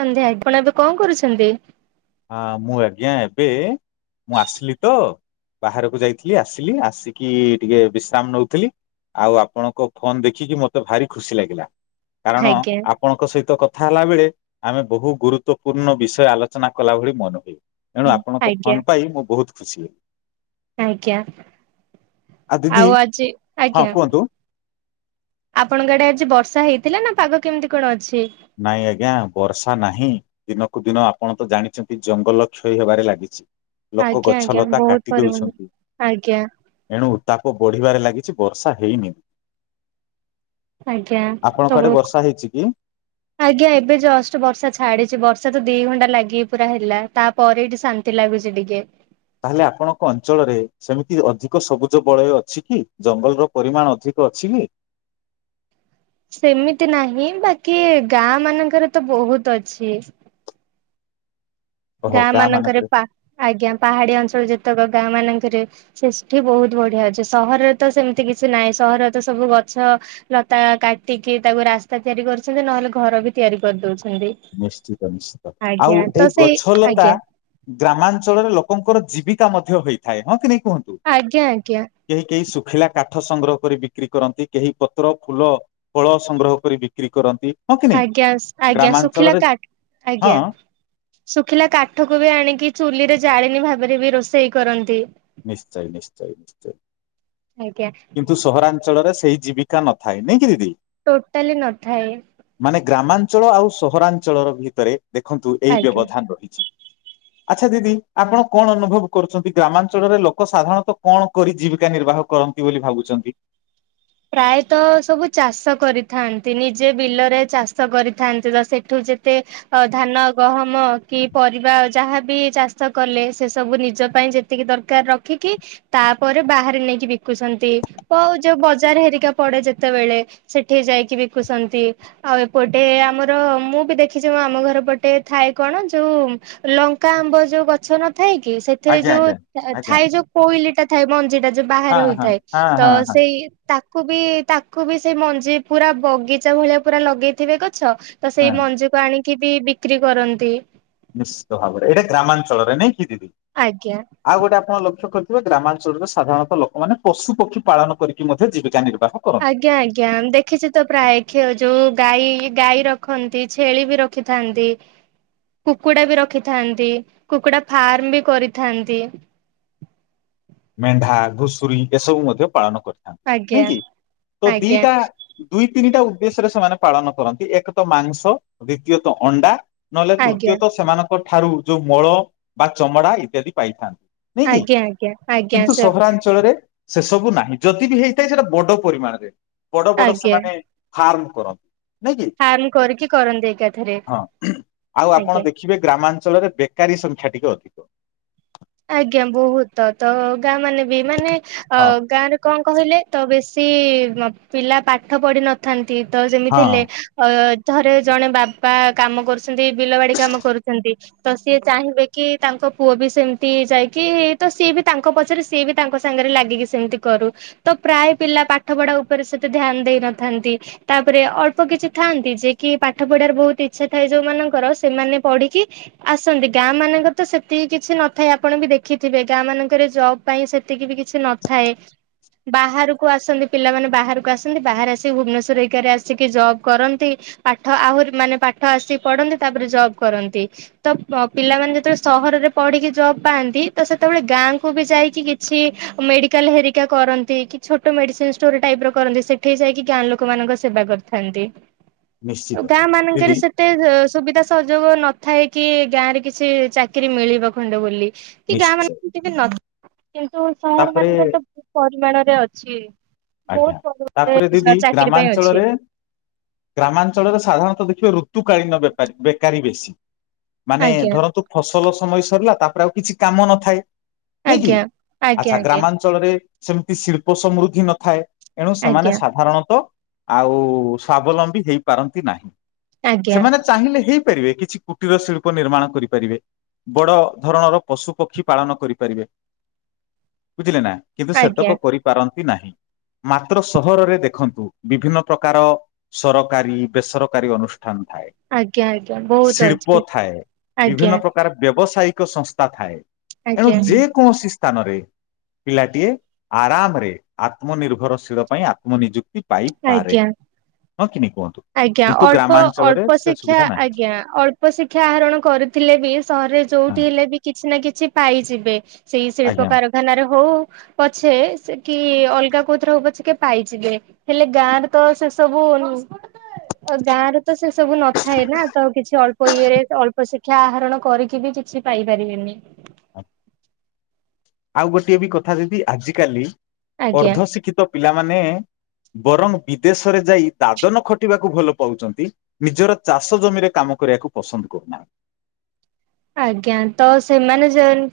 ସନ୍ଧ୍ୟା ଆପଣ ଏବେ କଣ କରୁଛନ୍ତି? ହଁ ମୁଁ ଆଜ୍ଞା ଏବେ ମୁଁ ଆସିଲି ତ, ବାହାରକୁ ଯାଇଥିଲି, ଆସିଲି ଆସିକି ଟିକେ ବିଶ୍ରାମ ନଉଥିଲି। ଆଉ ଆପଣଙ୍କ ଫୋନ୍ ଦେଖିକି ମୋତେ ଭାରି ଖୁସି ଲାଗିଲା କାରଣ ଆଜ୍ଞା ଆପଣଙ୍କ ସହିତ କଥା ହେଲା ବେଳେ ଆମେ ବହୁ ଗୁରୁତ୍ୱପୂର୍ଣ୍ଣ ବିଷୟ ଆଲୋଚନା କଲା ଭଳି ମନେ ହୁଏ ଏଣୁ ଆପଣଙ୍କ ଆଜ୍ଞା ଫୋନ୍ ପାଇ ମୁଁ ବହୁତ ଖୁସି ହୁଏ ଆଜ୍ଞା ହଁ ଦିଦି ଆଉ ଆଜି ହଁ ଆଜ୍ଞା କୁହନ୍ତୁ ଆପଣଙ୍କ ଆଡେ ଆଜି ବର୍ଷା ହୋଇଥିଲା ନା ପାଗ କେମିତି କଣ ଅଛି? ନାଇଁ ଆଜ୍ଞା ବର୍ଷା ନାହିଁ। ଦିନକୁ ଦିନ ଆପଣ ତ ଜାଣିଛନ୍ତି ଜଙ୍ଗଲ କ୍ଷୟ ହେବାରେ ଲାଗିଛି ଲୋକ ଆଜ୍ଞା ଗଛ ଆଜ୍ଞା ଲତା ବହୁତ କାଟି ପରିମାଣ ଦେଉଛନ୍ତି ଆଜ୍ଞା ଏଣୁ ଉତ୍ତାପ ବଢ଼ିବାରେ ଲାଗିଛି ବର୍ଷା ହେଇନି ଆଜ୍ଞା ଆପଣଙ୍କ ସବୁ ଆଡ଼େ ବର୍ଷା ହୋଇଛି କି? [inaudible] ଆଜ୍ଞା ଏବେ ଜଷ୍ଟ ବର୍ଷା ଛାଡିଛି ବର୍ଷା ତ ଦି ଘଣ୍ଟା ଲାଗିକି ପୁରା ହେଲା ଲାଗୁଛି ଟିକେ ତାହେଲେ ଆପଣଙ୍କ ଅଞ୍ଚଳରେ ସେମିତି ଅଧିକ ସବୁଜ ବଳୟ ଅଛି କି? ଜଙ୍ଗଲର ପରିମାଣ ଅଧିକ ଅଛି କି? ସେମିତି ନାହିଁ ବାକି ଗାଁ ମାନଙ୍କରେ ତ ବହୁତ ଅଛି ଗାଁ ମାନଙ୍କରେ ପା ଆଜ୍ଞା ପାହାଡିଆ ଅଞ୍ଚଳ ଯେତେକ ଗାଁମାନଙ୍କରେ ସ୍ରୁଷ୍ଟି ବହୁତ୍ ବଢିଆ ଅଛି। ସହରରେ ତ ସେମିତି କିଛି ନାହିଁ ସହରରେ ସବୁ ଗଛ ଲତା କାଟିକି ତାକୁ ରାସ୍ତା ତିଆରି କରୁଛନ୍ତି ନହେଲେ ଘର ତିଆରି କରୁଛନ୍ତି ନିଶ୍ଚିତ ଆଉ ଏଇ ସେଇ ଗଛଲତା- ଆଜ୍ଞା ଗ୍ରାମାଞ୍ଚଳରେ ଲୋକଙ୍କର ଜୀବିକା ମଧ୍ୟ ହୋଇଥାଏ। ହଁ କି ନାହିଁ କୁହନ୍ତୁ। ଆଜ୍ଞା ଆଜ୍ଞା କେହିକେହି ଶୁଖିଲା କାଠ ସଂଗ୍ରହ କରି ବିକ୍ରି କରନ୍ତି କେହି ପତ୍ର ଫୁଲ ଫଳ ସଂଗ୍ରହ କରି ବିକ୍ରି କରନ୍ତି ହଁ କି ନାଇଁ ଆଜ୍ଞା ଆଜ୍ଞା ଶୁଖିଲା ଗ୍ରାମାଞ୍ଚଳରେ କାଠ ହଁ ଆଜ୍ଞା ଶୁଖିଲା କାଠକୁ ବି ଆଣିକି ଚୁଲିରେ ଜାଣେନି ଭାବରେ ବି ରୋଷେଇ କରନ୍ତି ନିଶ୍ଚୟ ନିଶ୍ଚୟ ନିଶ୍ଚୟ ଆଜ୍ଞା କିନ୍ତୁ ସହରାଞ୍ଚଳରେ ସେଇ ଜୀବିକା ନଥାଏ ନେଇଁ କି ଦିଦି ଟୋଟାଲି ନଥାଏ ମାନେ ଗ୍ରାମାଞ୍ଚଳ ଆଉ ସହରାଞ୍ଚଳର ଭିତରେ ଦେଖନ୍ତୁ ଏଇ ଆଜ୍ଞା। ବ୍ୟବଧାନ ରହିଛି [inaudible] ଆଚ୍ଛା ଦିଦି ଆପଣ କଣ ଅନୁଭବ କରୁଛନ୍ତି ଗ୍ରାମାଞ୍ଚଳରେ ଲୋକ ସାଧାରଣତଃ କଣ କରି ଜୀବିକା ନିର୍ବାହ କରନ୍ତି ନ୍ତି ବୋଲି ଭାବୁଛନ୍ତି। ପ୍ରାୟତ ସବୁ ଚାଷ କରି ଥାଆନ୍ତି ନିଜେ ବିଲରେ ଚାଷ କରି ଥାଆନ୍ତି ତ ସେଠୁ ଯେତେ - ତ ଧାନ ଗହମ କି ପରିବା ଯାହାବି ଚାଷ କଲେ ସେସବୁ ନିଜ ପାଇଁ ଯେତି ଯେତିକି ଦରକାର୍ ରଖିକି ତାପରେ ବାହାରେ ନେଇକି ବିକୁଛନ୍ତି ବଜାର୍ ହେରିକା ପଡେ ଯେତେବେଳେ ସେଠି ଯାଇକି ବିକୁଛନ୍ତି ଆଉ ଏପଟେ ଆମର ମୁଁ ବି ଦେଖିଛି ଆମ ଘରପଟେ ଥାଏ କଣ ଯଉ - ଲଙ୍କା ଆମ୍ବ ଯୋଉ ଗଛ ନଥାଏ କି ସେଥିରେ ଆଜ୍ଞା ଯଉ ଆଜ୍ଞା ଆଜ୍ଞା। ଥାଏ ଯଉ କୋଇଲିଟା ଥାଏ ମଞ୍ଜିଟା ଯୋଉ ବାହାରେ ହଁ ହଁ ହୋଇଥାଏ ହଁ ତ ହଁ ହଁ ସେଇ ତାକୁ ବି ତାକୁ ବି ସେଇ ମଞ୍ଜି ପୁରା ବଗିଚା ଭଳିଆ ପୁରା ଲଗେଇଥିବେ କ ଛ ତ ସେଇ ହଁ ମଞ୍ଜିକୁ ଆଣିକି ବି ବିକ୍ରି କରନ୍ତି। ନିଶ୍ଚିତ ଭାବରେ ଏଟା ଗ୍ରାମାଞ୍ଚଳରେ ନାଇଁ କି ଦିଦି? ଆଜ୍ଞା। ଆଉ ଗୋଟେ ଆପଣ ଲକ୍ଷ୍ୟ କରିଥିବେ ଗ୍ରାମାଞ୍ଚଳରେ ସାଧାରଣତଃ ଲୋକମାନେ ପଶୁପକ୍ଷୀ ପାଳନ କରିକି ମଧ୍ୟ ଜୀବିକା ନିର୍ବାହ କରନ୍ତି। ଆଜ୍ଞା ଆଜ୍ଞା ଦେଖିଛି ତ ପ୍ରାୟ କ୍ଷ ଯୋଉ ଗାଈ ଗାଈ ରଖନ୍ତି ଛେଳି ବି ର ଖିଥାଆନ୍ତି। କୁକୁଡ଼ା ବି ରଖିଥାଆନ୍ତି। କୁକୁଡ଼ା ଫାର୍ମ ବି କରିଥାଆନ୍ତି। ମେଣ୍ଢା ଘୁଷୁରୀ ଏସବୁ ମଧ୍ୟ ପାଳନ କରିଥାନ୍ତି ନାଇଁ ଆଜ୍ଞା କି? ତୋ ଆଜ୍ଞା ଦିଟା ଦୁଇ ତିନିଟା ଉଦ୍ଦେଶ୍ୟରେ ସେମାନେ ପାଳନ କରନ୍ତି ଏକ ତ ମାଂସ, ଦ୍ଵିତୀୟତଃ ଅଣ୍ଡା ନହେଲେ ଆଜ୍ଞା ତୃତୀୟତ ସେମାନଙ୍କ ଠାରୁ ଯୋଉ ମୂଳ ବା ଚମଡା ଇତ୍ୟାଦି ପାଇଥାନ୍ତି। ନାଇଁ କି ଆଜ୍ଞା। ଆଜ୍ଞା ଆଜ୍ଞା କିନ୍ତୁ ସ ସହରାଞ୍ଚଳରେ ସେ ସବୁ ନାହିଁ ଯଦି ବି ହେଇଥାଏ ସେଟା ବଡ଼ ପରିମାଣରେ। ବଡ଼ ବଡ଼ ଆଜ୍ଞା ସେମାନେ ଫାର୍ମ କରନ୍ତି। ନାଇଁ କି ଫାର୍ମ କରିକି କରନ୍ତି ଏକାଥରେ ହଁ ଆଉ ଆଜ୍ଞା। ଆପଣ ଦେଖି ଖିବେ ଗ୍ରାମାଞ୍ଚଳରେ ବେକାରୀ ସଂଖ୍ୟା ଟିକେ ଅଧିକ। ଆଜ୍ଞା ବୋହୁତ ତ ଗାଁମାନେ ବି ମାନେ ଅ ହଁ ଗାଁରେ କଣ କହିଲେ ତ ବେଶୀ ମ ପିଲା ପାଠ ପଢିି଼ନଥାନ୍ତି। ତ ଯେମିତି ହଁ ହେଲେ ଅ ଧରେ ଜଣେ ବାପା କାମ କରୁଛନ୍ତି ବିଲ ବାଡ଼ି କାମ କରୁଛନ୍ତି। ତ ସିଏ ଚାହିଁବେ କି ତାଙ୍କ ପୁଅ ବି ସେମ୍ ତି ଯାଇକି ତ ସିଏ ବି ତାଙ୍କ ପଛରେ ସିଏ ବି ତାଙ୍କ ସାଙ୍ଗରେ ଲାଗିକି ସେମତି କରୁ। ତ ପ୍ରାୟ ପିଲା ପାଠ ପଢ଼ା ଉପରେ ସେତେ ଧ୍ୟାନ୍ ଦେଇନଥାନ୍ତି। ତାପରେ ଅଳ୍ପ କିଛି ଥାଆନ୍ତି ଯେ କି ପାଠ ପଢ଼ାରେ ବୋହୁତ୍ ଇଚ୍ଛା ଥାଏ ଯୋଉମାନଙ୍କର ସେମାନେ ପଢ଼ିକି ଆସନ୍ତି ଗାଁମାନଙ୍କରେ ତ ସେତେ କିଛି ନ ଥାଏ ଆପଣ ବି ଦେଖିଥିବେ ଗାଁମାନଙ୍କରେ ଜବ୍ ପାଇଁ ସେତିକି ବି କିଛି ନଥାଏ। ବାହାରୁକୁ ଆସନ୍ତି ପିଲାମାନେ ବାହାରୁକୁ ଆସନ୍ତି ବାହାରେ ଆସି ଭୁବନେଶ୍ଵର ହେଇକାରେ ଆସିକି ଜବ୍ କରନ୍ତି। ପାଠ ଆହୁରି ମାନେ ପାଠ ଆସିି ପଢ଼ନ୍ତି ତାପରେ ଜବ୍ କରନ୍ତି। ତ ପ ପିଲାମାନେ ଯେତୋଳେ ସହରରେ ପଢି଼କି ଜବ୍ ପାଆନ୍ତି ତ ସେତୋଳେ ଗାଁକୁ ବି ଯାଇକି କିଛି ମେଡ଼ିକାଲ୍ ହେରିକା କରନ୍ତି କି ଛୋଟ ମେଡ଼ିସିନ୍ ଷ୍ଟୋର୍ ଟାଇପ୍ ର କରନ୍ତି। ସେଠି ଯାଇକି ଗାଁ ଲୋକମାନଙ୍କ ସେବା କରିଥାନ୍ତି। ଉ ନିଶ୍ଚିତ ଗାଁମାନଙ୍କରେ ଦିଦି ସେ ତେ ସୁବିଧା ସୁହଯୋଗ ନଥାଏ କି ଗାଁରେ କିଛି ଚାକିରୀ ମିଳିବ ଖଣ୍ଡେ ବୋଲି। କି ଗାଁ ମାନ ନିଶ୍ଚୟ କି ବି ନ କିନ୍ତୁ ତାପରେ ସହରମାନଙ୍କରେ ତ ବୋହୁ ପରିମାଣରେ ଅଛି। ଆଜ୍ଞା ବହୁତ ତାପରେ ପରିମାଣରେ ଦିଦି ଚାକିରି ପାଇଁ ଅଛି ଗ୍ରାମାଞ୍ଚଳରେ ଗ୍ରାମାଞ୍ଚଳରେ ସାଧାରଣତଃ ଦେଖିବେ ଋତୁକାଳୀନ ବେପାରୀ ବେକାରୀ ବେଶୀ। ମାନେ ଆଜ୍ଞା ଧରନ୍ତୁ ଫସଲ ସମୟ ସରିଲା ତାପରେ ଆଉ କିଛି କାମ ନଥାଏ। ନାଇଁ କି? ଆଜ୍ଞା। ଆଜ୍ଞା ଆଜ୍ଞା ଆଚ୍ଛା ଗ୍ରାମାନ୍ ଚଳରେ ସେମତି ଶିଳ୍ପ ସମୃଦ୍ଧି ନଥାଏ, ଏଣୁ ସେମାନେ ଆଜ୍ଞା ସାଧାରଣତଃ ଆଉ ସ୍ଵାବଲମ୍ବୀ ହେଇପାରନ୍ତି ନାହିଁ। ଆଜ୍ଞା ସେମାନେ ଚାହିଁଲେ ହେଇ ପାରିବେ କିଛି କୁଟୀର ଶିଳ୍ପ ନିର୍ମାଣ କରିପାରିବେ। ବଡ଼ ଧରଣର ପଶୁପକ୍ଷୀ ପାଳନ କରିପାରିବେ। ବୁଝିଲେ ନା? କିନ୍ତୁ ଆଜ୍ଞା ସେତକ କରିପାରନ୍ତି ନାହିଁ ମାତ୍ର ସହରରେ ଦେଖନ୍ତୁ ବିଭିନ୍ନ ପ୍ରକାର ସରକାରୀ ବେସରକାରୀ ଅନୁଷ୍ଠାନ ଥାଏ। ଆଜ୍ଞା ଆଜ୍ଞା ବହୁତ ଶିଳ୍ପ ଅଛି। ଥାଏ, ଆଜ୍ଞା ବିଭିନ୍ନ ପ୍ର ତାର ବ୍ୟବସାୟିକ ସଂସ୍ଥା ଥାଏ। ଏଣୁ ଆଜ୍ଞା ଯେକୌଣସି ତାନରେ ପିଲାଟିଏ ଆରାମରେ ଆତ୍ମନିର୍ଭରଶୀଳ ପାଇଁ ଆତ୍ମ ନିିଯୁକ୍ତି ପାଇପାରେ, ଆଜ୍ଞା ହଁ କି ନାଇଁ କୁହନ୍ତୁ? ଆଜ୍ଞା କିନ୍ତୁ ଅଳ୍ପ ଗ୍ରାମାଞ୍ଚଳରେ ଅଳ୍ପ ସେ ଶିକ୍ଷା ସୁବିଧା ନାହିଁ ଆଜ୍ଞା ଅଳ୍ପ ଶିକ୍ଷା ଆହରଣ କରି ଥିଲେ ବି ସହରରେ ହଁ ଯୋଉଠି ହେଲେ ବି କିଛି ନା କିଛି ପାଇଯିବେ ସେଇ ଆଜ୍ଞା। ଶିଳ୍ପକାର ଥାନାରେ ହଉ ପଛେ ସେ କି ଅଲଗା କୋଉଥିରେ ହଉ ପଛେ କି ପାଇଯିବେ। ହେଲେ ଗାଁରେ ତ ସେ ସବୁ ଆ ଗାଁ ରେ ତ ସେ ସବୁ ନଥାଏ ନା ତ କିଛି ଅଳ୍ପ ଇଏରେ ଅଳ୍ପ ଶିକ୍ଷା ଆହରଣ କରିକି ବି କିଛି ପାଇପାରିବେନି। [unintelligible] ଆଉ ଗୋଟିଏ ବି କଥା ଦିଦି ଆଜିିକାଲି ଆଜ୍ଞା। ଅର୍ଦ୍ଧ ଶିକ୍ଷିତ ପିଲାମାନେ ବରଂ ବିଦେଶରେ ଯାଇ ଦାଦନ ଖଟିବାକୁ ଭଲ ପାଉଛନ୍ତି ନିଜର ଚାଷ ଜମିରେ କାମ କରିବାକୁ ପସନ୍ଦ କରୁନାହାନ୍ତି। ଆଜ୍ଞା। ତ ସେମାନେ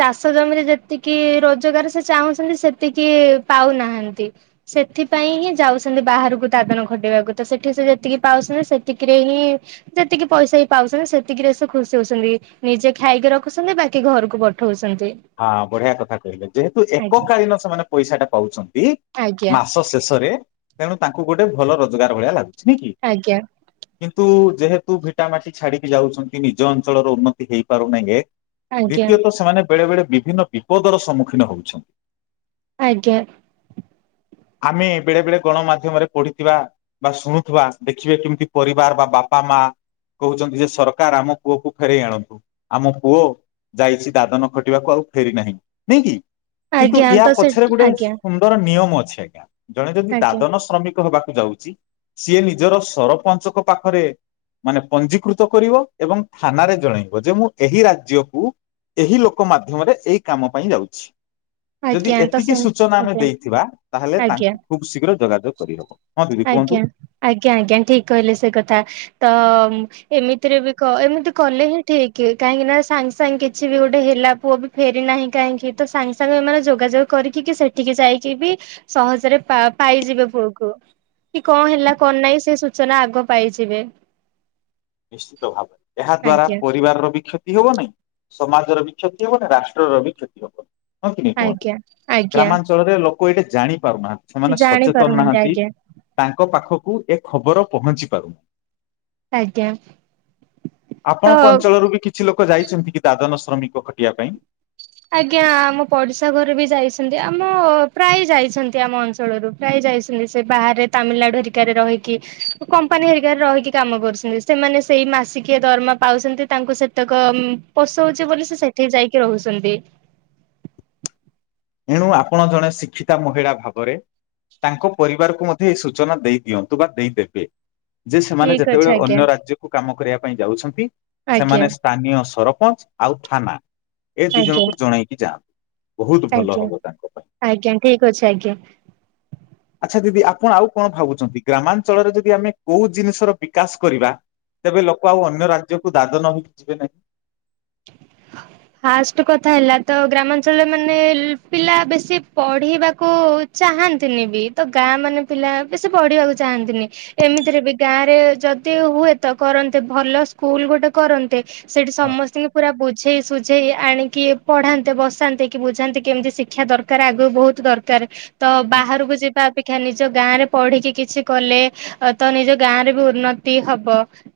ଚାଷ ଜମିରେ ଯେତିକି ରୋଜଗାର ସେ ଚାହୁଁଛନ୍ତି ସେତିକ ପାଉନାହାନ୍ତି। ସେଥିପାଇଁ ହିଁ ଯାଉଛନ୍ତି ବାହାରକୁ ଦାଦନ ଖଟିବାକୁ ତ ସେଠି ସେ ଯେତିକି ପାଉଛନ୍ତି ସେତିକିରେ ହିଁ ଯେତିକି ପଇସା ବି ପାଉଚନ୍ତି ସେତିକି ରେ ସେ ଖୁସି ହୋଉଚନ୍ତି। ନିଜେ ଖାଇକି ରଖୁଛନ୍ତି ବାକି ଘରକୁ ପଠଉଛନ୍ତି। ହଁ ବଢିଆ କଥା କହିଲେ ଯେହେତୁ ଆଜ୍ଞା ଏକକାଳୀନ ସେମାନେ ପଇସା ଟା ପାଉଛନ୍ତି ଆଜ୍ଞା ମାସ ଶେଷରେ ତେଣୁ ତାଙ୍କୁ ଗୋଟେ ଭଲ ରୋଜଗାର ଭଳିଆ ଲାଗୁଛି। ନୁହେ କି? ଆଜ୍ଞା। କିନ୍ତୁ ଯେହେତୁ ଭିଟାମାଟି ଛାଡିକି ଯାଉଛନ୍ତି ନିଜ ଅଞ୍ଚଳର ଉନ୍ନତି ହେଇପାରୁନଙ୍ଗେ ଆଜ୍ଞା ଦ୍ୱିତୀୟତଃ ସେମାନେ ବେଳେବେଳେ ବିଭିନ୍ନ ବିପଦର ସମ୍ମୁଖୀନ ହେଉଛନ୍ତି। ଆଜ୍ଞା। ଆମେ ବେଳେ ବେଳେ ଗଣମାଧ୍ୟମରେ ପଢିଥିବା ବା ଶୁଣୁଥିବା ଦେଖିବେ କେମିତି ପରିବାର ବା ବାପା ମା କହୁଛନ୍ତି ଯେ ସରକାର ଆମ ପୁଅକୁ ଫେରେଇ ଆଣନ୍ତୁ। ଆମ ପୁଅ ଯାଇଛି ଦାଦନ ଘଟିବାକୁ ଆଉ ଫେରି ନାହିଁ। ନୁହେ କି କିନ୍ତୁ ଆଜ୍ଞା ୟା ତ ସେ ପଛରେ ଗୋଟେ ଆଜ୍ଞା ସୁ ନ୍ଦର ନିୟମ ଅଛି ଆଜ୍ଞା ଜଣେ ଯଦି ଆଜ୍ଞା ଦାଦନ ଶ୍ରମିକ ହେବାକୁ ଯାଉଛି ସିଏ ନିଜର ସରପଞ୍ଚଙ୍କ ପାଖରେ ମାନେ ପଞ୍ଜିକୃତ କରିବ ଏବଂ ଥାନାରେ ଜଣେଇବ ଯେ ମୁଁ ଏହି ରାଜ୍ୟକୁ ଏହି ଲୋକ କ ମାଧ୍ୟମରେ ଏଇ କାମ ପାଇଁ ଯାଉଛି। ଯଦି ଆଜ୍ଞା ତ ଏତିକି ସେ ସୂଚନା ଆମେ ଆଜ୍ଞା ଦେଇଥିବା ତାହେଲେ ଆଜ୍ଞା। ତାଙ୍କୁ ଖୁବ ଶୀଘ୍ର ଯୋଗାଯୋଗ କରିହବ। ଆଜ୍ଞା ଆଜ୍ଞା ଆଜ୍ଞା ଠିକ କହିଲେ ସେ କଥା ତ ଏମିତିରେ ବି କ ଏମିତି କଲେ ହିଁ ଠିକ କାହିଁକି ନା ସାଙ୍ଗେ ସାଙ୍ଗେ କିଛି ବି ଗୋଟେ ହେଲା ପୁଅ ବି ଫେରି ନାହିଁ କାହିଁକି ତ ସାଙ୍ଗେ ସାଙ୍ଗେ ଏମାନେ ଯୋଗାଯୋଗ କରିକି କିି ସେଠିକି ଯାଇକି ବି ସହଜରେ ପା ପାଇଯିବେ ପୁଅକୁ। କି କଣ ହେଲା କଣ ନାହିଁ ସେ ସୂଚନା ଆଗ ପାଇଯିବେ। ନିଶ୍ଚିତ ଭାବରେ ଏହା ଦ୍ଵାରା ଆଜ୍ଞା ପରିବାରର ବି କ୍ଷତି ହବ ନାହିଁ। ସମାଜର ବି କ୍ଷତି ହବ ନା ରାଷ୍ଟ୍ରର ବି କ୍ଷତି ହବ। ହଁ କି ନାଇ କୁହନ୍ତୁ? ଆଜ୍ଞା ଆଜ୍ଞା ଗ୍ରାମାଞ୍ଚଳ ଞ୍ଚଳରେ ଲୋକ ଏଇଠେ ଜାଣି ପାରୁନାହାନ୍ତି। ସେମାନେ ଜାଣି ସଚେତନ ପାରୁନାହାନ୍ତି ନାହାନ୍ତି। ଆଜ୍ଞା ତାଙ୍କ ପାଖକୁ ଏ ଖବର ପହଞ୍ଚି ପାରୁନି। ଆଜ୍ଞା। ତ ଆପଣଙ୍କ ଅଞ୍ଚଳରୁ ବି କିଛି ଲୋକ ଯାଇଛନ୍ତି କି ଦାଦନ ଶ୍ରମିକ ଖଟିବା ପାଇଁ? ଆଜ୍ଞା ଆମ ପଡିଶା ଘରେ ବି ଯାଇଛନ୍ତି ଆମ ପ୍ରାୟ ଯାଇଛନ୍ତି ଆମ ଅଞ୍ଚଳରୁ। ପ୍ରାୟ ଯାଇଛନ୍ତି ସେ ବାହାରେ ତାମିଲନାଡୁ ହେରିକାରେ ରହିକି କମ୍ପାନୀ ହେରିକାରେ ରହିକି କାମ କରୁଛନ୍ତି। ସେମାନେ ସେଇ ମାସିକିଏ ଦରମା ପାଉଛନ୍ତି ତାଙ୍କୁ ସେତେକ ପୋଶଉଛି ବୋଲି ସେ ସେଠି ଯାଇକି ରହୁଛନ୍ତି। ଏଣୁ ଆପଣ ଜଣେ ଶିକ୍ଷିତା ମହିଳା ଭାବରେ ତାଙ୍କ ପରିବାରକୁ ମଧ୍ୟ ଏଇ ସୂଚନା ଦେଇ ଦିଅନ୍ତୁ ବା ଦେଇଦେବେ। ଯେ ସେମାନେ ଠିକ ଅଛି ଯେତେବେଳେ ଆଜ୍ଞା ଅନ୍ୟ ରାଜ୍ୟକୁ କାମ କରିବା ପାଇଁ ଯାଉଛନ୍ତି ସେମାନେ ଆଜ୍ଞା ସ୍ଥାନୀୟ ସରପଞ୍ଚ ଆଉ ଥାନା ଏ ଦି ଆଜ୍ଞା ଜଣଙ୍କୁ ଜଣେଇକି ଯାଆନ୍ତୁ। ବହୁତ ଭଲ ଆଜ୍ଞା ହବ ତାଙ୍କ ପାଇଁ। ଆଜ୍ଞା ଠିକ ଅଛି ଆଜ୍ଞା। ଆଚ୍ଛା ଦିଦି ଆପଣ ଆଉ କଣ ଭାବୁଛନ୍ତି, ଗ୍ରାମାଞ୍ଚଳରେ ଯଦି ଆମେ କୋଉ ଜିନିଷର ବିକାଶ କରିବା ତେବେ ଲୋକ ଆଉ ଅନ୍ୟ ରାଜ୍ୟକୁ ଦାଦନ ହେଇକି ଯିବେ ନାହିଁ? ଫାଷ୍ଟ କଥା ହେଲା ତ ଗ୍ରାମାଞ୍ଚଳରେ ମାନେ ପିଲା ବେଶୀ ପଢିବାକୁ ଚାହାଁନ୍ତିନି ବି ତ ଗାଁ ମାନେ ପିଲା ବି ସେ ପଢିବାକୁ ଚାହାଁନ୍ତିନି। ଏମିତିରେ ବି ଗାଁ ରେ ଯଦି ହୁଏତ କରନ୍ତେ ଭଲ ସ୍କୁଲ ଗୋଟେ କରନ୍ତେ ସେଠି ହଁ ସମସ୍ତଙ୍କ ବୁଝେଇ ସୁଝେଇ ଆଣିକି ପଢାନ୍ତେ ବସାନ୍ତେ କି ବୁଝାନ୍ତେ କେମିତି ଶିକ୍ଷା ଦରକାର ଆଗକୁ ବହୁତ ଦର ତ ବାହାରକୁ ଯି ବା ଅପେକ୍ଷା ନିଜ ଗାଁ ରେ ପଢିକି କିଛି କଲେ, ତ ନିଜ ଗାଁ ରେ ବି ଉନ୍ନତି ହବ।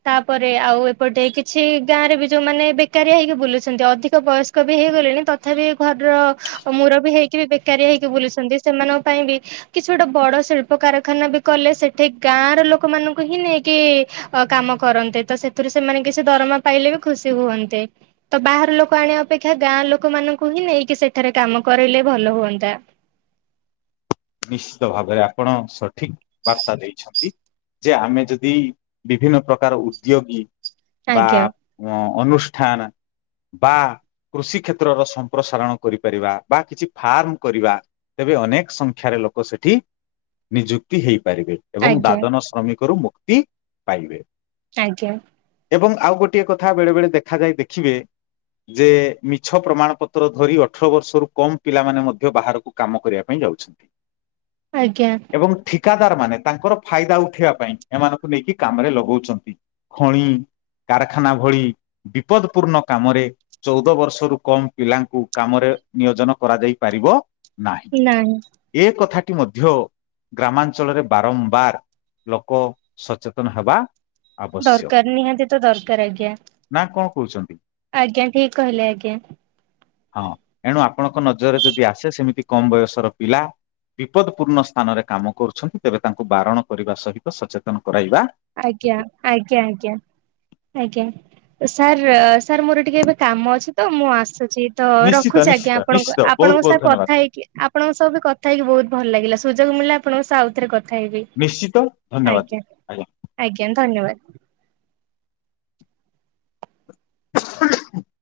ତାପରେ ଆଉ ଏପଟେ କିଛି ଗାଁରେ ବି ଯୋଉମାନେ ଏବେ ବେକାରିଆ ହେଇକି ବୁଲୁଛନ୍ତି ଅଧିକ ବୟସ୍କ ବି ହେଇଗଲେଣି ତଥାପି ଘରର ମୁରବି ହେଇକି ବି ବେକାରୀଆ ହେଇକି ବୁଲୁଛନ୍ତି ସେମାନଙ୍କ ପାଇଁ ବି କିଛି ଗୋଟେ ବଡ ଶିଳ୍ପ କାରଖାନା ବି କଲେ ସେଠି ଗାଁ ର ଲୋକମାନଙ୍କୁ ହିଁ ନେଇକି ଅ କାମ କରନ୍ତେ ତ ସେଥିରୁ ସେମାନେ କିଛି ଦରମା ପାଇଲେ ବି ଖୁସି ହୁଅନ୍ତେ। ତ ବାହାର ଲୋକ ଆଣିବା ଅପେକ୍ଷା ଗାଁ ଲୋକମାନଙ୍କୁ ହିଁ ନେଇକି ସେଠାରେ କାମ କରାଇଲେ ଭଲ ହୁଅନ୍ତା। ନିଶ୍ଚିତ ଭାବରେ ଆପଣ ସଠିକ ବାର୍ତ୍ତା ଦେଇଛନ୍ତି। ଯେ ଆମେ ଯଦି ବିଭିନ୍ନ ପ୍ରକାର ଉଦ୍ୟୋଗୀ ବା ଆଜ୍ଞା ଉ ଅନୁଷ୍ଠାନା ବା କୃଷି କ୍ଷେତ୍ରର ସମ୍ପ୍ରସାରଣ କରିପାରିବା ବା କିଛି ଫାର୍ମ କରିବା ତେବେ ଅନେକ ସଂ ଖ୍ୟା ରେ ଲୋକ ସେଠି ନିଯୁକ୍ତି ହେଇପାରିବେ ଏବଂ ଆଜ୍ଞା ଦାଦନ ଶ୍ରମିକରୁ ମୁକ୍ତି ପାଇବେ। ଆଜ୍ଞା। ଏବଂ ଆଉ ଗୋଟିଏ କଥା ବେଳେ ବେଳେ ଦେଖାଯାଇ ଦେଖିବେ ଯେ ମିଛ ପ୍ରମାଣ ପତ୍ର ଧରି ଅଠର ବର୍ଷରୁ କମ ପିଲାମାନେ ମଧ୍ୟ ବାହାରକୁ କାମ କରିବା ପାଇଁ ଯାଉଛନ୍ତି। ଆଜ୍ଞା। ଏବଂ ଠିକାଦାର ମାନେ ତାଙ୍କର ଫାଇଦା ଉଠେଇବା ପାଇଁ ଏମାନଙ୍କୁ ନେଇକି କାମରେ ଲଗଉଛନ୍ତି। ଖଣି କାରଖାନା ଭଳି ବିପଦ ପୂର୍ଣ୍ଣ କାମରେ ଚଉଦ ବର୍ଷରୁ କମ ପିଲାଙ୍କୁ କାମରେ ନିୟୋଜନ କରାଯାଇ ପାରିବ ନାହିଁ। ନାଇଁ। ଏ କଥାଟି ମଧ୍ୟ ଗ୍ରାମାଞ୍ଚଳରେ ବାରମ୍ବାର ଲୋକ ସଚେତନ ହେବା ଆବଶ୍ୟକ ଦରକାର ନିହାତି ତ ଦରକାର ଆଜ୍ଞା। ନା କଣ କହୁଛନ୍ତି? ଆଜ୍ଞା ଠିକ କହିଲେ ଆଜ୍ଞା। ହଁ ଏଣୁ ଆପଣଙ୍କ ନଜରରେ ଯଦି ଆସେ ସେମିତି କମ ବୟସର ପିଲା ବିପଦ ପୂର୍ଣ୍ଣ ସ୍ଥାନରେ କାମ କରୁଛନ୍ତି ତେବେ ତାଙ୍କୁ ବାରଣ କରିବା ସହିତ ସଚେତନ କରାଇବା ଆଜ୍ଞା ଆଜ୍ଞା ଆଜ୍ଞା। ଆଜ୍ଞା ସାର୍ ସାର୍ ମୋର ଟିକେ ଏବେ କାମ ଅଛି ତ ମୁଁ ଆସୁଛି। ତ ନିଶ୍ଚିତ ରଖୁଛି ଆଜ୍ଞା ନିଶ୍ଚିତ ଆପଣଙ୍କୁ ନିଶ୍ଚିତ ବହୁତ ଆପଣଙ୍କ ସା ବହୁତ ଧନ୍ୟବାଦ କଥା ହେଇକି ଆପଣଙ୍କ ସହବୁ କଥା ହେଇକି ବହୁତ ଭଲ ଲାଗିଲା ସୁଯୋଗ ମିଳିଲା ଆପଣଙ୍କ ସାଉଥ ରେ କ ଖାଇବି ନିଶ୍ଚିତ ଧନ୍ୟବାଦ ଆଜ୍ଞା ଆଜ୍ଞା ଧନ୍ୟବାଦ। [unintelligible]